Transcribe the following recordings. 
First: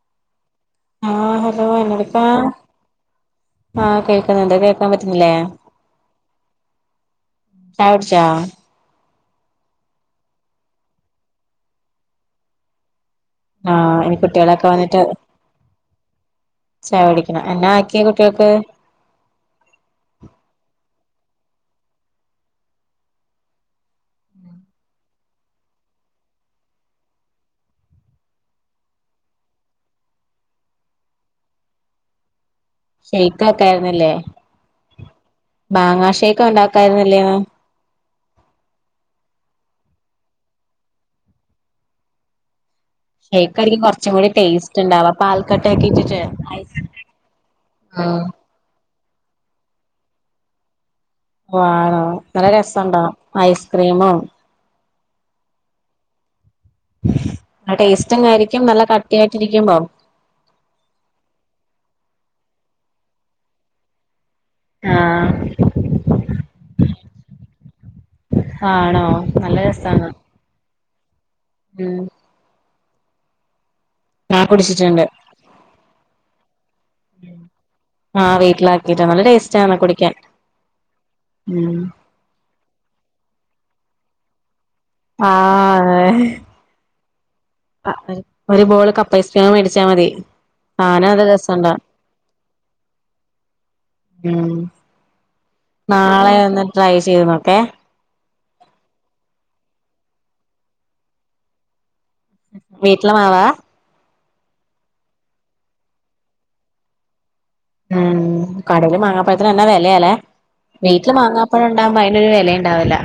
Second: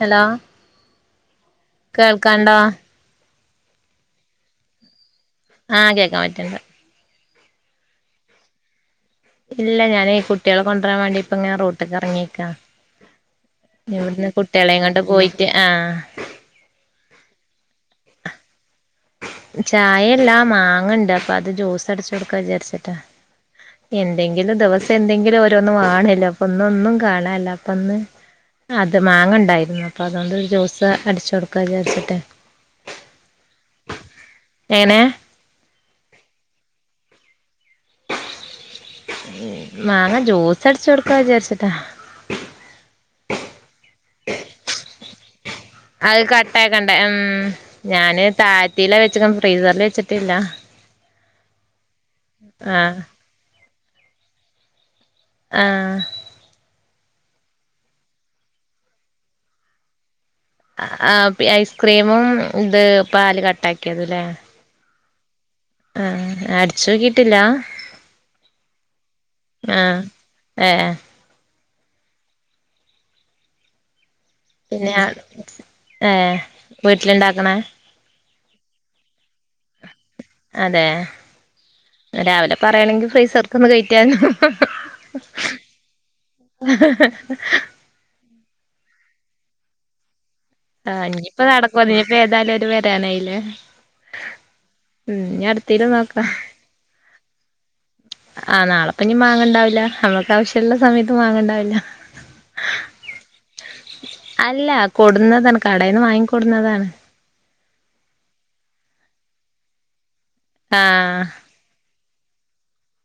Hello ആഹ് hello എന്നോടുക്കാ കേൾക്കാണ്ടോ ആഹ് കേക്കുന്നുണ്ട് കേക്ക കേക്കാൻ പറയാനില്ലേ ആഹ് കേക്കാൻ പറ്റ്ണ്ട് ചായ കുടിച്ചാ ഇല്ല ഞാനേ കുട്ടികളെ കൊണ്ടുരാൻ വേണ്ടി ഇപ്പെ ഇങ്ങനെ റോഡിക്ക് എറങ്ങിയിരിക്കാ ആഹ് ഇനി ഇവിടുന്ന് കുട്ടികളൊക്കെ കുട്ടികളെയും കൊണ്ട് പോയിട്ട് ആഹ് ചായകുടിക്കണം എന്നാ ആക്കിയെ കുട്ടികൾക്ക് ചായ അല്ലാ മാങ്ങയിണ്ട് അപ്പെ അത് ജ്യൂസ് അടിച്ച് കൊടുക്കാ വിചാരിച്ചിട്ടാ എന്തെങ്കിലും ദിവസം എന്തെങ്കിലും ഓരോന്നും വാണല്ലോ അപ്പൊ ഒന്നും ഒന്നും കാണനല്ല അപ്പൊന്ന് അത് മാങ്ങ ഒണ്ടായിരുന്നു അപ്പൊ അതുണ്ടൊരു ജ്യൂസ് അടിച്ചു കൊടുക്കാ വിചാരിച്ചിട്ടാ ഷെയിക്ക് ആക്കായിരുന്നില്ലേ എനെ മാങ്ങാ ഷെയ്ക്ക് ഒണ്ടാക്കായിരുന്നില്ലേന്ന് [unintelligible] മാങ്ങ ജ്യൂസ് അടിച്ച് കൊടുക്കാ വിചാരിച്ചിട്ടാ ഷെയ്ക്ക് ആയിരിക്കും കൊറച്ചുകൂടി ടേസ്റ്റ് ഇണ്ടാവ പാൽക്കട്ടയക്കെ അത് ഇട്ടിട്ടേ കട്ടാക്കണ്ടേ ഉം ഞാന് താഴ്ത്തീലാ വെച്ചത് ഫ്രീസറിൽ വെച്ചിട്ടില്ല ആണോ നല്ല രസ ആഹ് ഒണ്ടോ ഐസ്ക്രീമോ ആഹ് ടേസ്റ്റും ആയിരിക്കും നല്ല കട്ടിയായിട്ടിരിക്കുമ്പം ആഹ് ഐസ്ക്രീമും ഇത് പാല് കട്ടായാക്കിയതും അല്ലേ ആഹ് ആഹ് അടിച്ച് നോക്കിട്ടിയില്ലാ ആണോ നല്ല രസാണോ ഏഹ് ഉംഹ് ഞാൻ പിന്നെ കുടിച്ചിട്ടുണ്ട് ആഹ് വീട്ടില് ഇണ്ടാക്കണെ ആഹ് വീട്ടിലാക്കിട്ടാണ് നല്ല ടേസ്റ്റാണ് കുടിക്കാൻ അതെ ഉം രാവിലെ പറയണെങ്കിൽ ഫ്രീസർക്കൊന്ന് കേറ്റിയാരുന്നു ആഹ് ആഹ് ഒരു ബോള് കപ്പ് ഐസ്ക്രീം മേടിച്ചാൽ മതി. ആഹ് സാനം അത് ഇനിയിപ്പൊ രസണ്ടാ നടക്കുവോ ഇനിയിപ്പോ ഏതായാലും അവര് വരാനായില്ലേ ഉം ഉം ഇനി അടുത്തേല് നോക്കാം. നാളെ ഒന്ന് ട്രൈ ചെയ്ത് നോക്കെ ആഹ് നാളെ പിന്നെ മാങ്ങ ഒണ്ടാവില്ല നമ്മൾക്ക് ആവശ്യള്ള സമയത്ത് മാങ്ങ ഒണ്ടാവില്ല. വീട്ടിലെ മാവാ അല്ല കൊടുന്നതാണ് കടയിന്ന് വാങ്ങി കൊടുന്നതാണ്. ഉം കടയില് മാങ്ങാപ്പഴത്തിനെന്ന വെലയാല്ലേ വീട്ടില് ആഹ് മാങ്ങ പ്പഴണ്ടാവുമ്പോ അയിനൊരു വെലയുണ്ടാവുല്ല.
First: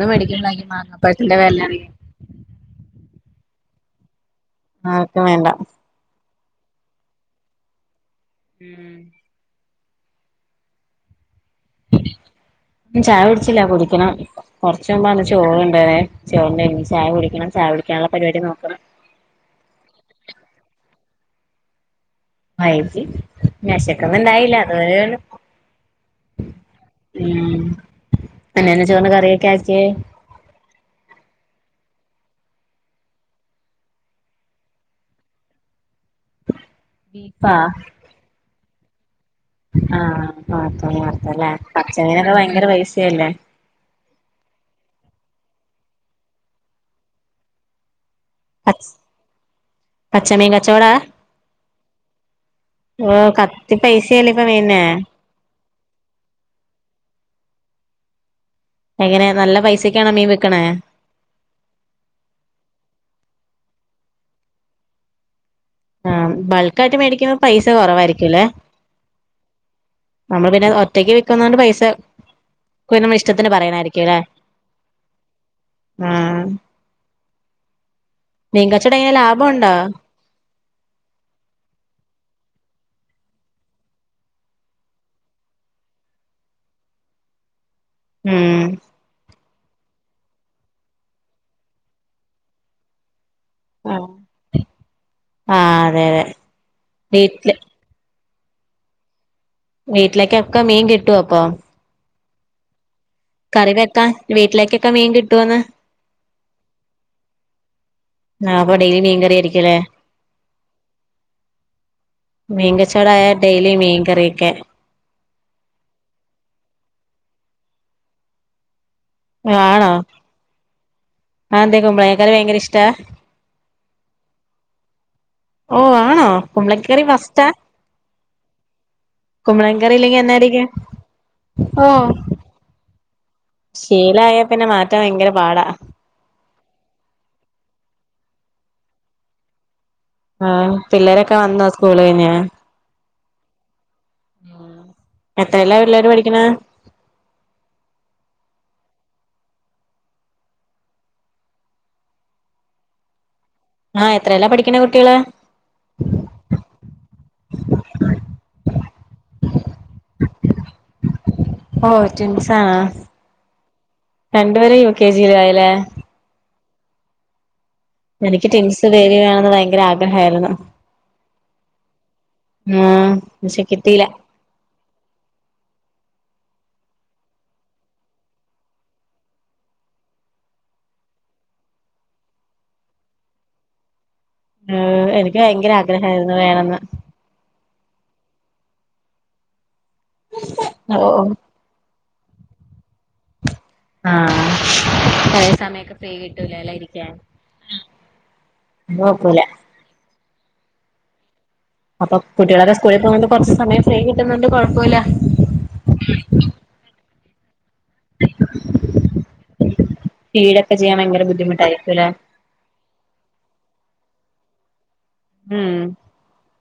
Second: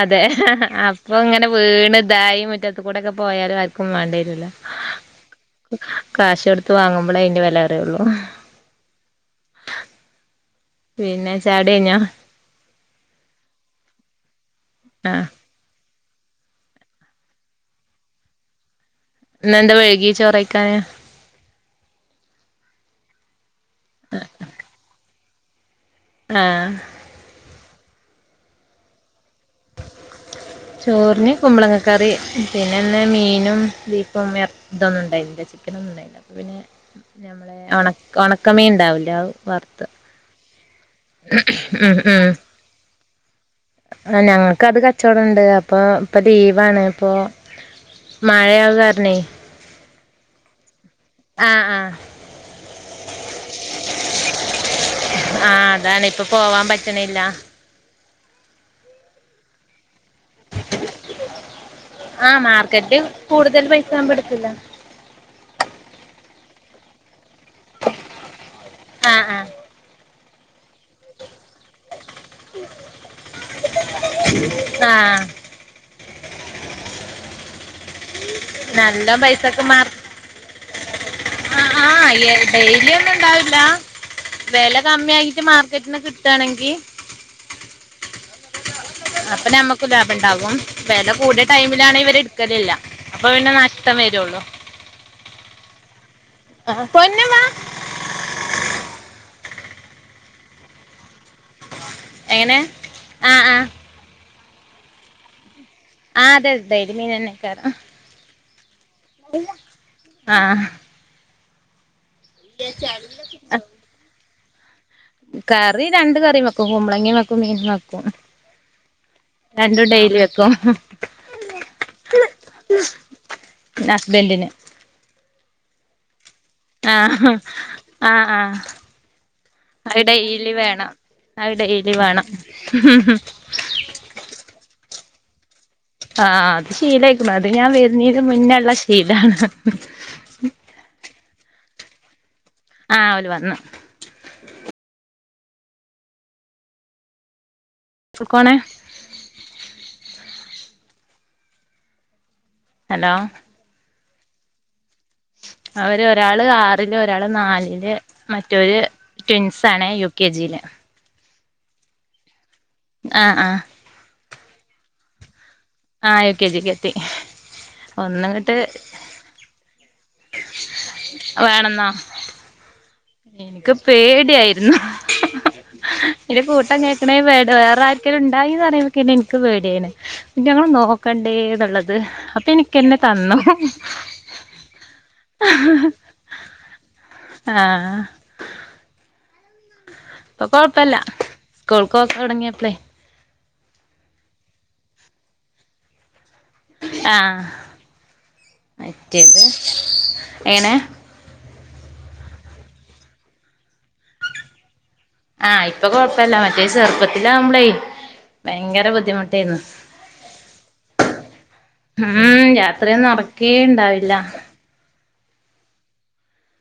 അതെ അപ്പൊങ്ങനെ അറിയ വീണ് തായി മുറ്റത്ത് കൂടെക്കെ പോയാലും ആർക്കും വേണ്ടേരൂല ആർക്കും വേണ്ട കാശൊടുത്ത് വാങ്ങുമ്പളേ അയിന്റെ വെല അറിയുള്ളു ഉം പിന്നെ ഛായുടിഎയ്ഞ്ഞോ? ഛായ കുടിച്ചില്ല കുടിക്കണം കൊറച്ച് മുമ്പാണ് ആഹ് ചോറുണ്ടതെ ചോറുണ്ടെയ്ഞ്ഞു ഇനി ഛായ കുടിക്കണം ഛായ കുടിക്കാനുള്ള പരിപാടി നോക്കണം. ഇന്നെന്താ വഴുകീ ചോറയ്ക്കാന്? [unintelligible] വെശക്കന്നുണ്ടായില്ല [unintelligible] ആ ഉം ഇന്നെന്ന ചോറിന് കറിയൊക്കെ ആക്കിയേ? ചോറിന് കുമ്പളങ്ങകറി പിന്നെന്ന് മീനും ബീഫും എറ ഇതൊന്നും ഉണ്ടായില്ല ചിക്കനൊന്നും ഉണ്ടായില്ല അപ്പ പിന്നെ ബീഫാ ഞമ്മളെ ഒണക്ക ഒണക്കമീൻ ഉണ്ടാവൂലെ അത് വറുത്ത് ആ [unintelligible] പച്ചമീനൊക്കെ ഭയങ്കര പൈസയല്ലേ ആ ഞങ്ങക്കത് കച്ചോടം ഉണ്ട് അപ്പൊ ഇപ്പൊ ലീവാണ് ഇപ്പൊ മാഴാക കാരണേയ് പച്ചമിൻ കച്ചോടാ ആ ആ ഏ കത്തി പൈസയല്ലേ ഇപ്പൊ മീനിന് ആ അതാണ് ഇപ്പൊ പോവാൻ പറ്റണില്ല. എങ്ങനെ നല്ല പൈസക്കാണോ മീൻ വിക്കണേ? ആ മാർക്കറ്റില് കൂടുതൽ പൈസ ആകുമ്പോ ഇട്ക്കില്ല. ആ ബൾക്കായിട്ട് മേടിക്കുമ്പോ പൈസ കൊറവായിരിക്കുംല്ലേ ആ ആ നമ്മൾ പിന്നെ ഒ ഒറ്റയ്ക്ക് വിക്കുന്നോണ്ട് പൈസ കു ന ഇഷ്ടത്തിന് പറയാനായിരിക്കുംല്ലേ ആ ആ നല്ല മീൻകച്ചോടടെങ്ങനെ ലാഭം പൈസക്ക് ഒണ്ടോ? [inaudible] അ ആ ഡെയിലി ഒന്നുണ്ടാവില്ല. വെല കമ്മിയായിട്ട് മാർക്കറ്റിന്ന് കിട്ടാണെങ്കി മ്മ് അപ്പൊ നമ്മക്കും ലാഭണ്ടാവും വെല കൂടിയ ടൈമിലാണ് ഇവര് ഇടുക്കലില്ല അപ്പൊ പിന്നെ നഷ് ട്ടം വരൊള്ളൂ. ആ അതെ അതെ ആ പൊന്നു വാ വീട്ടില് വീട്ടിലേകൊക്കെ മീൻ കിട്ടുവോ അപ്പൊ എങ്ങനെ ആ ആ ക്ക വീട്ടിലേക്കൊക്കെ മീൻ കിട്ടുവോന്ന് ആ അതെ അതെ മീൻ തന്നെക്കാരം. ആ അപ്പൊ ഡെയിലി മീൻ കറിയായിരിക്കുംല്ലേ ആ മീങ്കച്ചോടായ ഡെയ്ലി മീൻ കറിവെക്ക കറി രണ്ട് കറിം വെക്കും കുമ്പ്ളങ്ങി വെക്കും മീനും വെക്കും രണ്ടും ആണോ ഡൈലി വെക്കോ അതെന്തേ കുമ്പളങ്ങക്കറി ഭയങ്കര ഇഷ്ടാ പിന്നെ ഹസ്ബെന്റ് ന് ഓ ആണോ കുമ്പളങ്ങക്കറി ആഹ് മസ്റ്റാ ആഹ് ആഹ് കുമ്പളങ്ങക്കറി അത് ഇല്ലെങ്കി ഡെയ്ലി എന്നായിരിക്കും വേണം അത് ഡെയ്ലി വേണം ശീലായാ പിന്നെ മാറ്റാൻ ഭയങ്കര പാടാ ആ അത് ശീലായ്ക്കുണു അത് ഞാൻ വര്ന്നീന് മുന്നള്ള ശീലാ ആ പിള്ളേരൊക്കെ വന്നോ സ്കൂളയ്ഞ് ആ ഓല് വന്നു എത്രയല്ല പിള്ളേര് പഠിക്ക്‌ണേ സുക്കോണേ ഹലോ ആ എത്രയല്ല പഠിക്കണ കുട്ടികള് അവര് ഒരാള് ആറില് ഒരാള് നാലില് മറ്റോര് ട്വിൻസ് ആണേ യു കെ ജില് ഓ റ്റിൻ സാണോ ആഹ് ആഹ് രണ്ടുപേരും യു കെ ജീലായി ലേ ആ യു കെ ജിക്ക്‌ എത്തി എനിക്ക് ഒന്ന്ങ്ങട്ട് ട്വിൻസ് വേരികാന്ന്ള്ള ഭയങ്കര ആഗ്രഹായിരുന്നു അത് വേണെന്നോ മ്മാ ഇൻക്ക് പേടിയായിരുന്നു ഒരു കൂട്ടം കേക്കണേ മേടം വേറെ ആര്ക്കേലും ണ്ടായീന്ന് പറയുമ്പക്കന്നെ ഇൻക്ക് പേട്യേണ് റ്റങ്ങളെ നോക്കണ്ടേ ന്ന്ള്ളത് അപ്പൊ എനിക്കെന്നെ തന്നു ആ എനിക്ക് ഭയങ്കര ആഗ്രഹായിരുന്നു വേണന്ന് ആഹ് ആഹ് ഇപ്പ ഓ കൊഴ്പ്പല്ല സ്കൂൾക്കോക്ക് തൊടങ്ങിയപ്പളേയ് ആ ചെലേ സമയൊക്കെ പേടി ആ മറ്റേത് നോക്കൂല എങ്ങനെ അപ്പൊ കുട്ടികളൊക്കെ സ്കു ളിൽ പോകണ്ട് കുറച്ച് സമയം ഫ്രീ കിട്ടുന്നുണ്ട് കുഴപ്പമില്ല ആ ഇപ്പൊ കൊഴപ്പല്ല മറ്റേ ചെറുപ്പത്തിലാവുമ്പളേയ് ഭയങ്കര ബുദ്ധിമുട്ടേര്ന്നു ഫീഡൊക്കെ ചെയ്യാൻ ഭയങ്കര ബുദ്ധിമുട്ടായിരിക്കുംല്ലേ ഉം രാ ത്രിയൊന്നും ഒറക്കേ ണ്ടാവില്ല ഉം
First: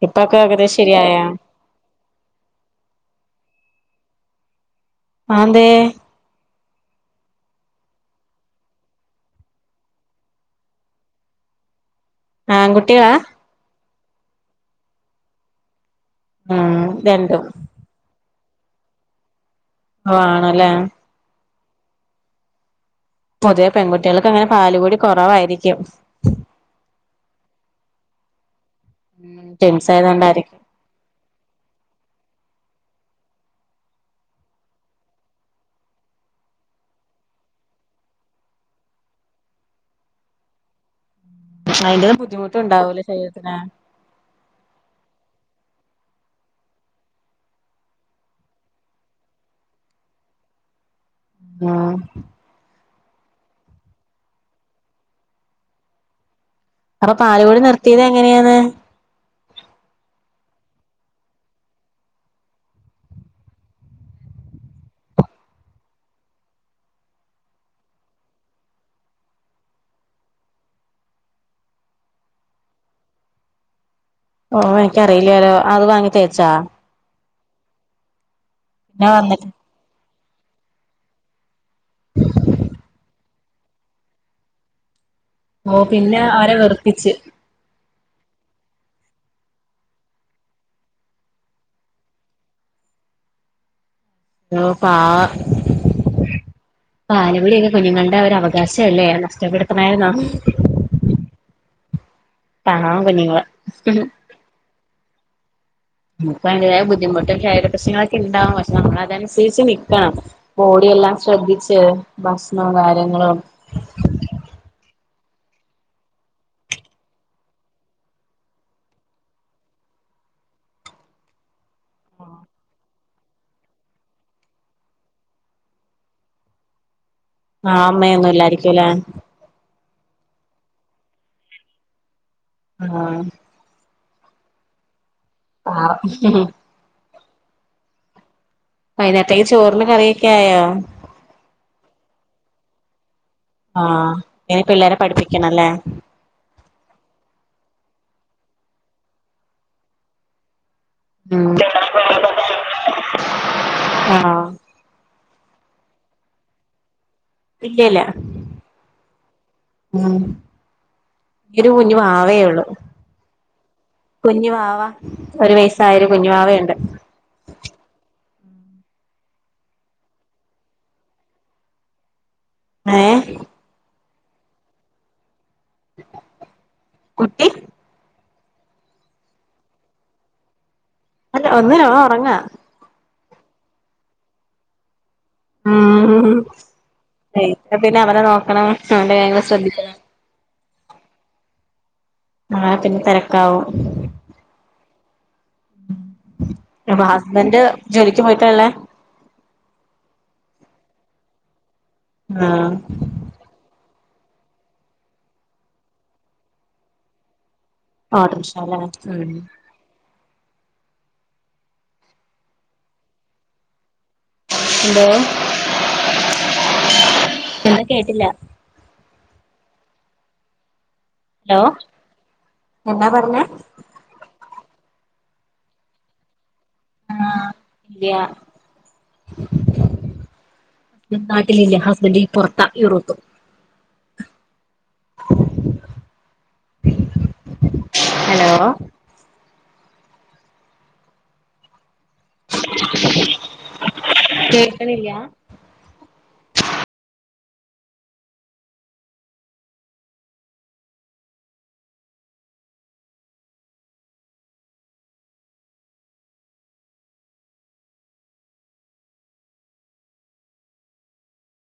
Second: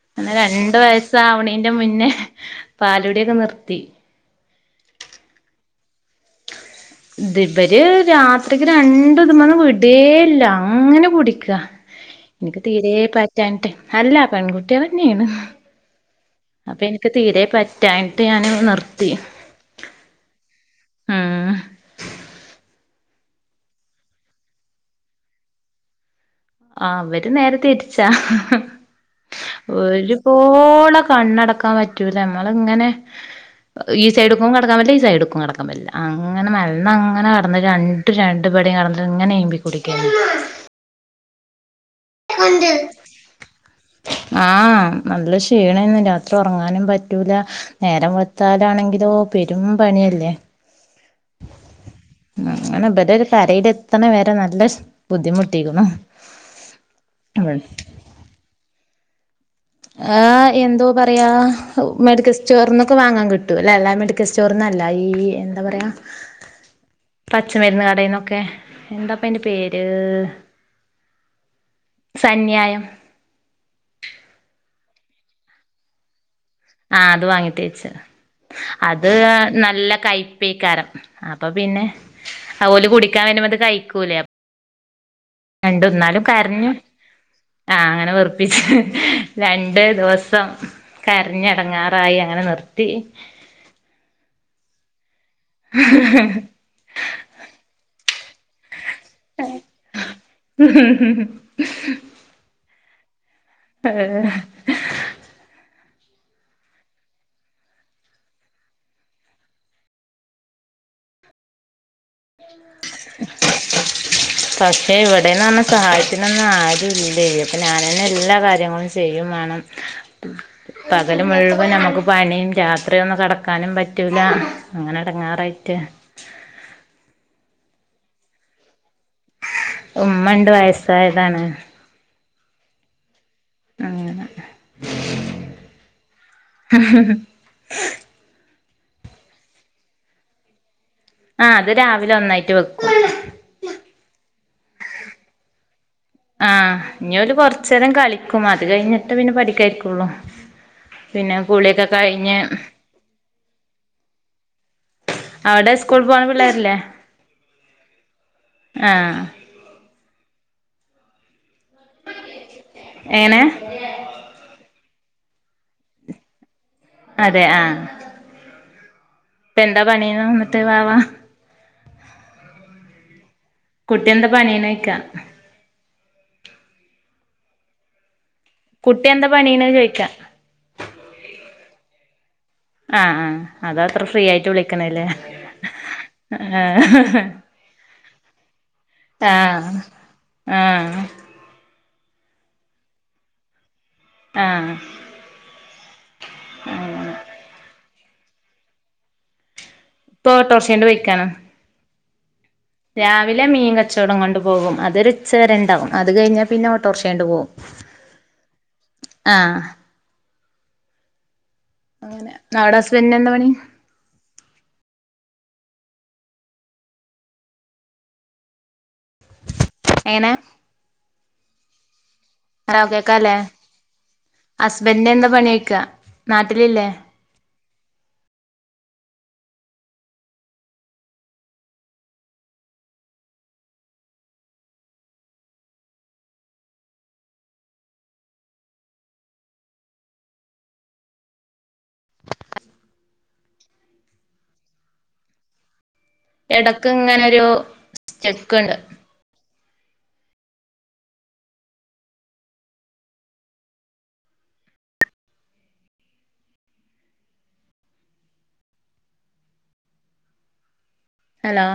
ഇപ്പൊക്കെ ഏകതേ ശരിയായാ അയ്ന്റെ മുന്നെ പാലുടിക്കെ നിർത്തി അത് ന്തേ ഇത് ഇവര് രാത്രിക്ക് രണ്ടും തിമന്ന് വിടേല്ല അങ്ങനെ കുടിക്ക [inaudible] എനിക്ക് തീരെ പറ്റാൻട്ട് അല്ല പെൺകുട്ട്യാളെന്നേണ് അപ്പ ഉം ഇൻക്ക് തീരെ രണ്ടും പറ്റായ്ട്ട് ഞാനത് നിർത്തി ഓ ആണല്ലേ ആഹ് പൊതുവെ പെൺകുട്ടികൾക്ക് അങ്ങനെ പാല് കൂടി കുറവായിരിക്കും ആ വര് നേരെ തിരിച്ചാ ട്വിൻസ് ആയതുകൊണ്ടായിരിക്കും ഒരുപോള കണ്ണടക്കാൻ പറ്റൂല നമ്മള ഇങ്ങനെ ഈ സൈഡ് ക്കും കിടക്കാൻ പറ്റില്ല ഈ സൈഡ് ക്കും കിടക്കാൻ ൻ പറ്റില്ല അങ്ങനെ മലന്ന് അങ്ങനെ കിടന് രണ്ട് രണ്ട് പട കന്ന് ഇങ്ങനെഇമ്പി കുടിക്കന്നെ അയ്ന്റെ ബുദ്ധിമുട്ട് ഉണ്ടാവൂലേ ശരീരത്തിന് ആ നല്ല ക്ഷീണേന്ന് രാത്രി ഉറങ്ങാനും പറ്റൂല നേരം വെള്ത്താലാണെങ്കിലോ പെരും പണില്ലേ ആ അങ്ങനെ വരരു കരയൽ എത്തണ വരെ നല്ല ബുദ്ധിമുട്ടിരിന്നു അപ്പൊ പാലു കുടി നിർത്തിത് എങ്ങനെണ് ആ എന്തോ പറയാ മെഡിക്കൽ സ്റ്റോറിന്നൊക്കെ വാങ്ങാൻ കിട്ടൂ എല്ലാ മെഡ ക്കൽ സ്റ്റോറിന്നല്ല ഈ എന്താ പറയ പച്ചമരുന്ന് കടയിന്നൊക്കെ എന്താപ്പന്റെ പേര് സന്യായം ഓ എനിക്കറിയില്ലരോ അത് വാങ്ങി തേച്ചാ ആ അത് വാങ്ങി തേച്ച് പിന്നെ അത് വന്നിട്ട് നല്ല കയ്പ്പേക്കാരം അപ്പൊ പിന്നെ ഓല് കുടിക്കാൻ വരുമ്പത് കഴിക്കൂലേ ഓ രണ്ടു പിന്നെ ന്നാലും അവരെ കരഞ്ഞു വെറുപ്പിച്ച് ആ അങ്ങനെ വെറുപ്പിച്ചു രണ്ട് ദിവസം കരഞെടങ്ങാറായി അങ്ങനെ നിർത്തി [unintelligible] പാ [inaudible] പാൽകുടിയൊക്കെ കുഞ്ഞുങ്ങളുടെ ഒരു അവകാശല്ലേ അത് നഷ്ടപ്പെടുത്തണേന്നോ [inaudible] പാവം കുഞ്ഞുങ്ങള് ഭയങ്കരായ ബുദ്ധിമുട്ടും ശരീര പ്രശ്നങ്ങളൊക്കെണ്ടാവും പക്ഷെ നമ്മളതനുസരിച്ച് നിക്കണം ബോഡിയെല്ലാം ശ്രദ്ധിച്ച് ഭക്ഷണവും കാര്യങ്ങളും [inaudible] [inaudible] പക്ഷെ ഇവിടെന്ന്റ്ഞ്ഞ സഹായത്തിനൊന്നം ആരുംല്ലേ അപ്പൊ ഞാനന്നെ എല്ലാ കാര്യങ്ങളും ചെയ്യും വേണം [inaudible] പകൽ മുഴുവൻ നമുക്ക് പണിയും രാത്രി യൊന്ന് കടക്കാനും പറ്റൂല്ല അങ്ങനെ എടങ്ങാറായിട്ട് ആ അമ്മയൊന്നുംല്ലായിരിക്കല്ലേ ഉമ്മണ്ട് വയസ്സായതാണ് ആഹ് അങ്ങനെ പാവം [unintelligible] വൈനേരത്തേക്ക് ചോറിന് കറിയൊക്കെ ആയോ ആ അത് രാവിലെ ഒന്നായിറ്റ് വെക്കും ആ ഇനി പിള്ളേര പഠിപ്പിക്കണംല്ലേ ആ ഇഞ് ഓല് കൊറച്ചേരം കളിക്കും അത് കഴിഞ്ഞിട്ട് പിന്നെ പഠിക്കായിരിക്കുള്ളൂ പിന്നെ ഉം കുള്യൊക്കെ കഴിഞ്ഞ്. ആഹ് അവ്ടെ സ്കൂൾ പോണ പിള്ളേരില്ലേ? ഇല്ലല്ല ആഹ് ഉം ഒരു കുഞ്ഞു വാവേ ഒള്ളൂ. എങ്ങനെ കുഞ്ഞു വാവ ഒരു വയസ്സായൊരു കുഞ്ഞു വാവയുണ്ട്. അതെ ആഹ് ഇപ്പെന്താ പണിന്ന് ന്നട്ട് വാവാ. ഏഹ്? കുട്ട്യെന്താ പണിനോയ്ക്കാ. കുട്ടി കുട്ട്യെന്താ പണീന്ന് ചോയ്ക്കാ അല്ല ഒന്നുല്ല ഓ ഒർങ്ങാ. ആഹ് ആഹ് അതാ ത്രേ ഫ്രീ യായിട്ട് വിളിക്ക്ണല്ലേ. ഉം ഇല്ലെ പിന്നെ അവനെ നോക്കണം ഹുംവൻ്റെ കാര്യങ്ങള് ആഹ് ശ്രദ്ധിക്കണം. ആഹ് അങ്ങനെ പിന്നെ തെരക്കാവും. ആഹ് അപ്പൊ ഹസ്ബൻ്റ് ജോലിക്ക് പോയിട്ടാള്ളേ? ഇപ്പൊ ഓട്ടോറ്ഷേണ്ട് പെയ്ക്കാണ്. ആഹ് രാവിലെ മീൻ കച്ചവടം കൊണ്ട് പോകും അതൊരുച്ചവരെണ്ടാവും അത് കഴിഞ്ഞാ പിന്നെ ഓട്ടോർഷേണ്ട് പോവും ഓട്ടർഷ ല്ലേ ഉം അവടെ ഹസ്ബന്റിനെന്താപണി? എന്തോ എന്താ കേട്ടില്ല. എങ്ങനെ? Law hello കേകാല്ലേ ഹസ്ബെൻ്റിനെന്താ പണ്യോയ്ക്കാ നാട്ടിലില്ലേ? ആഹ് യാ നാട്ടിലില്ല ഹസ്ബൻ്റീ പൊറത്താ യൂറോപ്പ്. [inaudible] ഹലോ കേക്ക്ണില്ല്യാ? എടക്ക്ങ്ങനൊരു സ്റ്റെക്ക്ണ്ട്. ഹലോ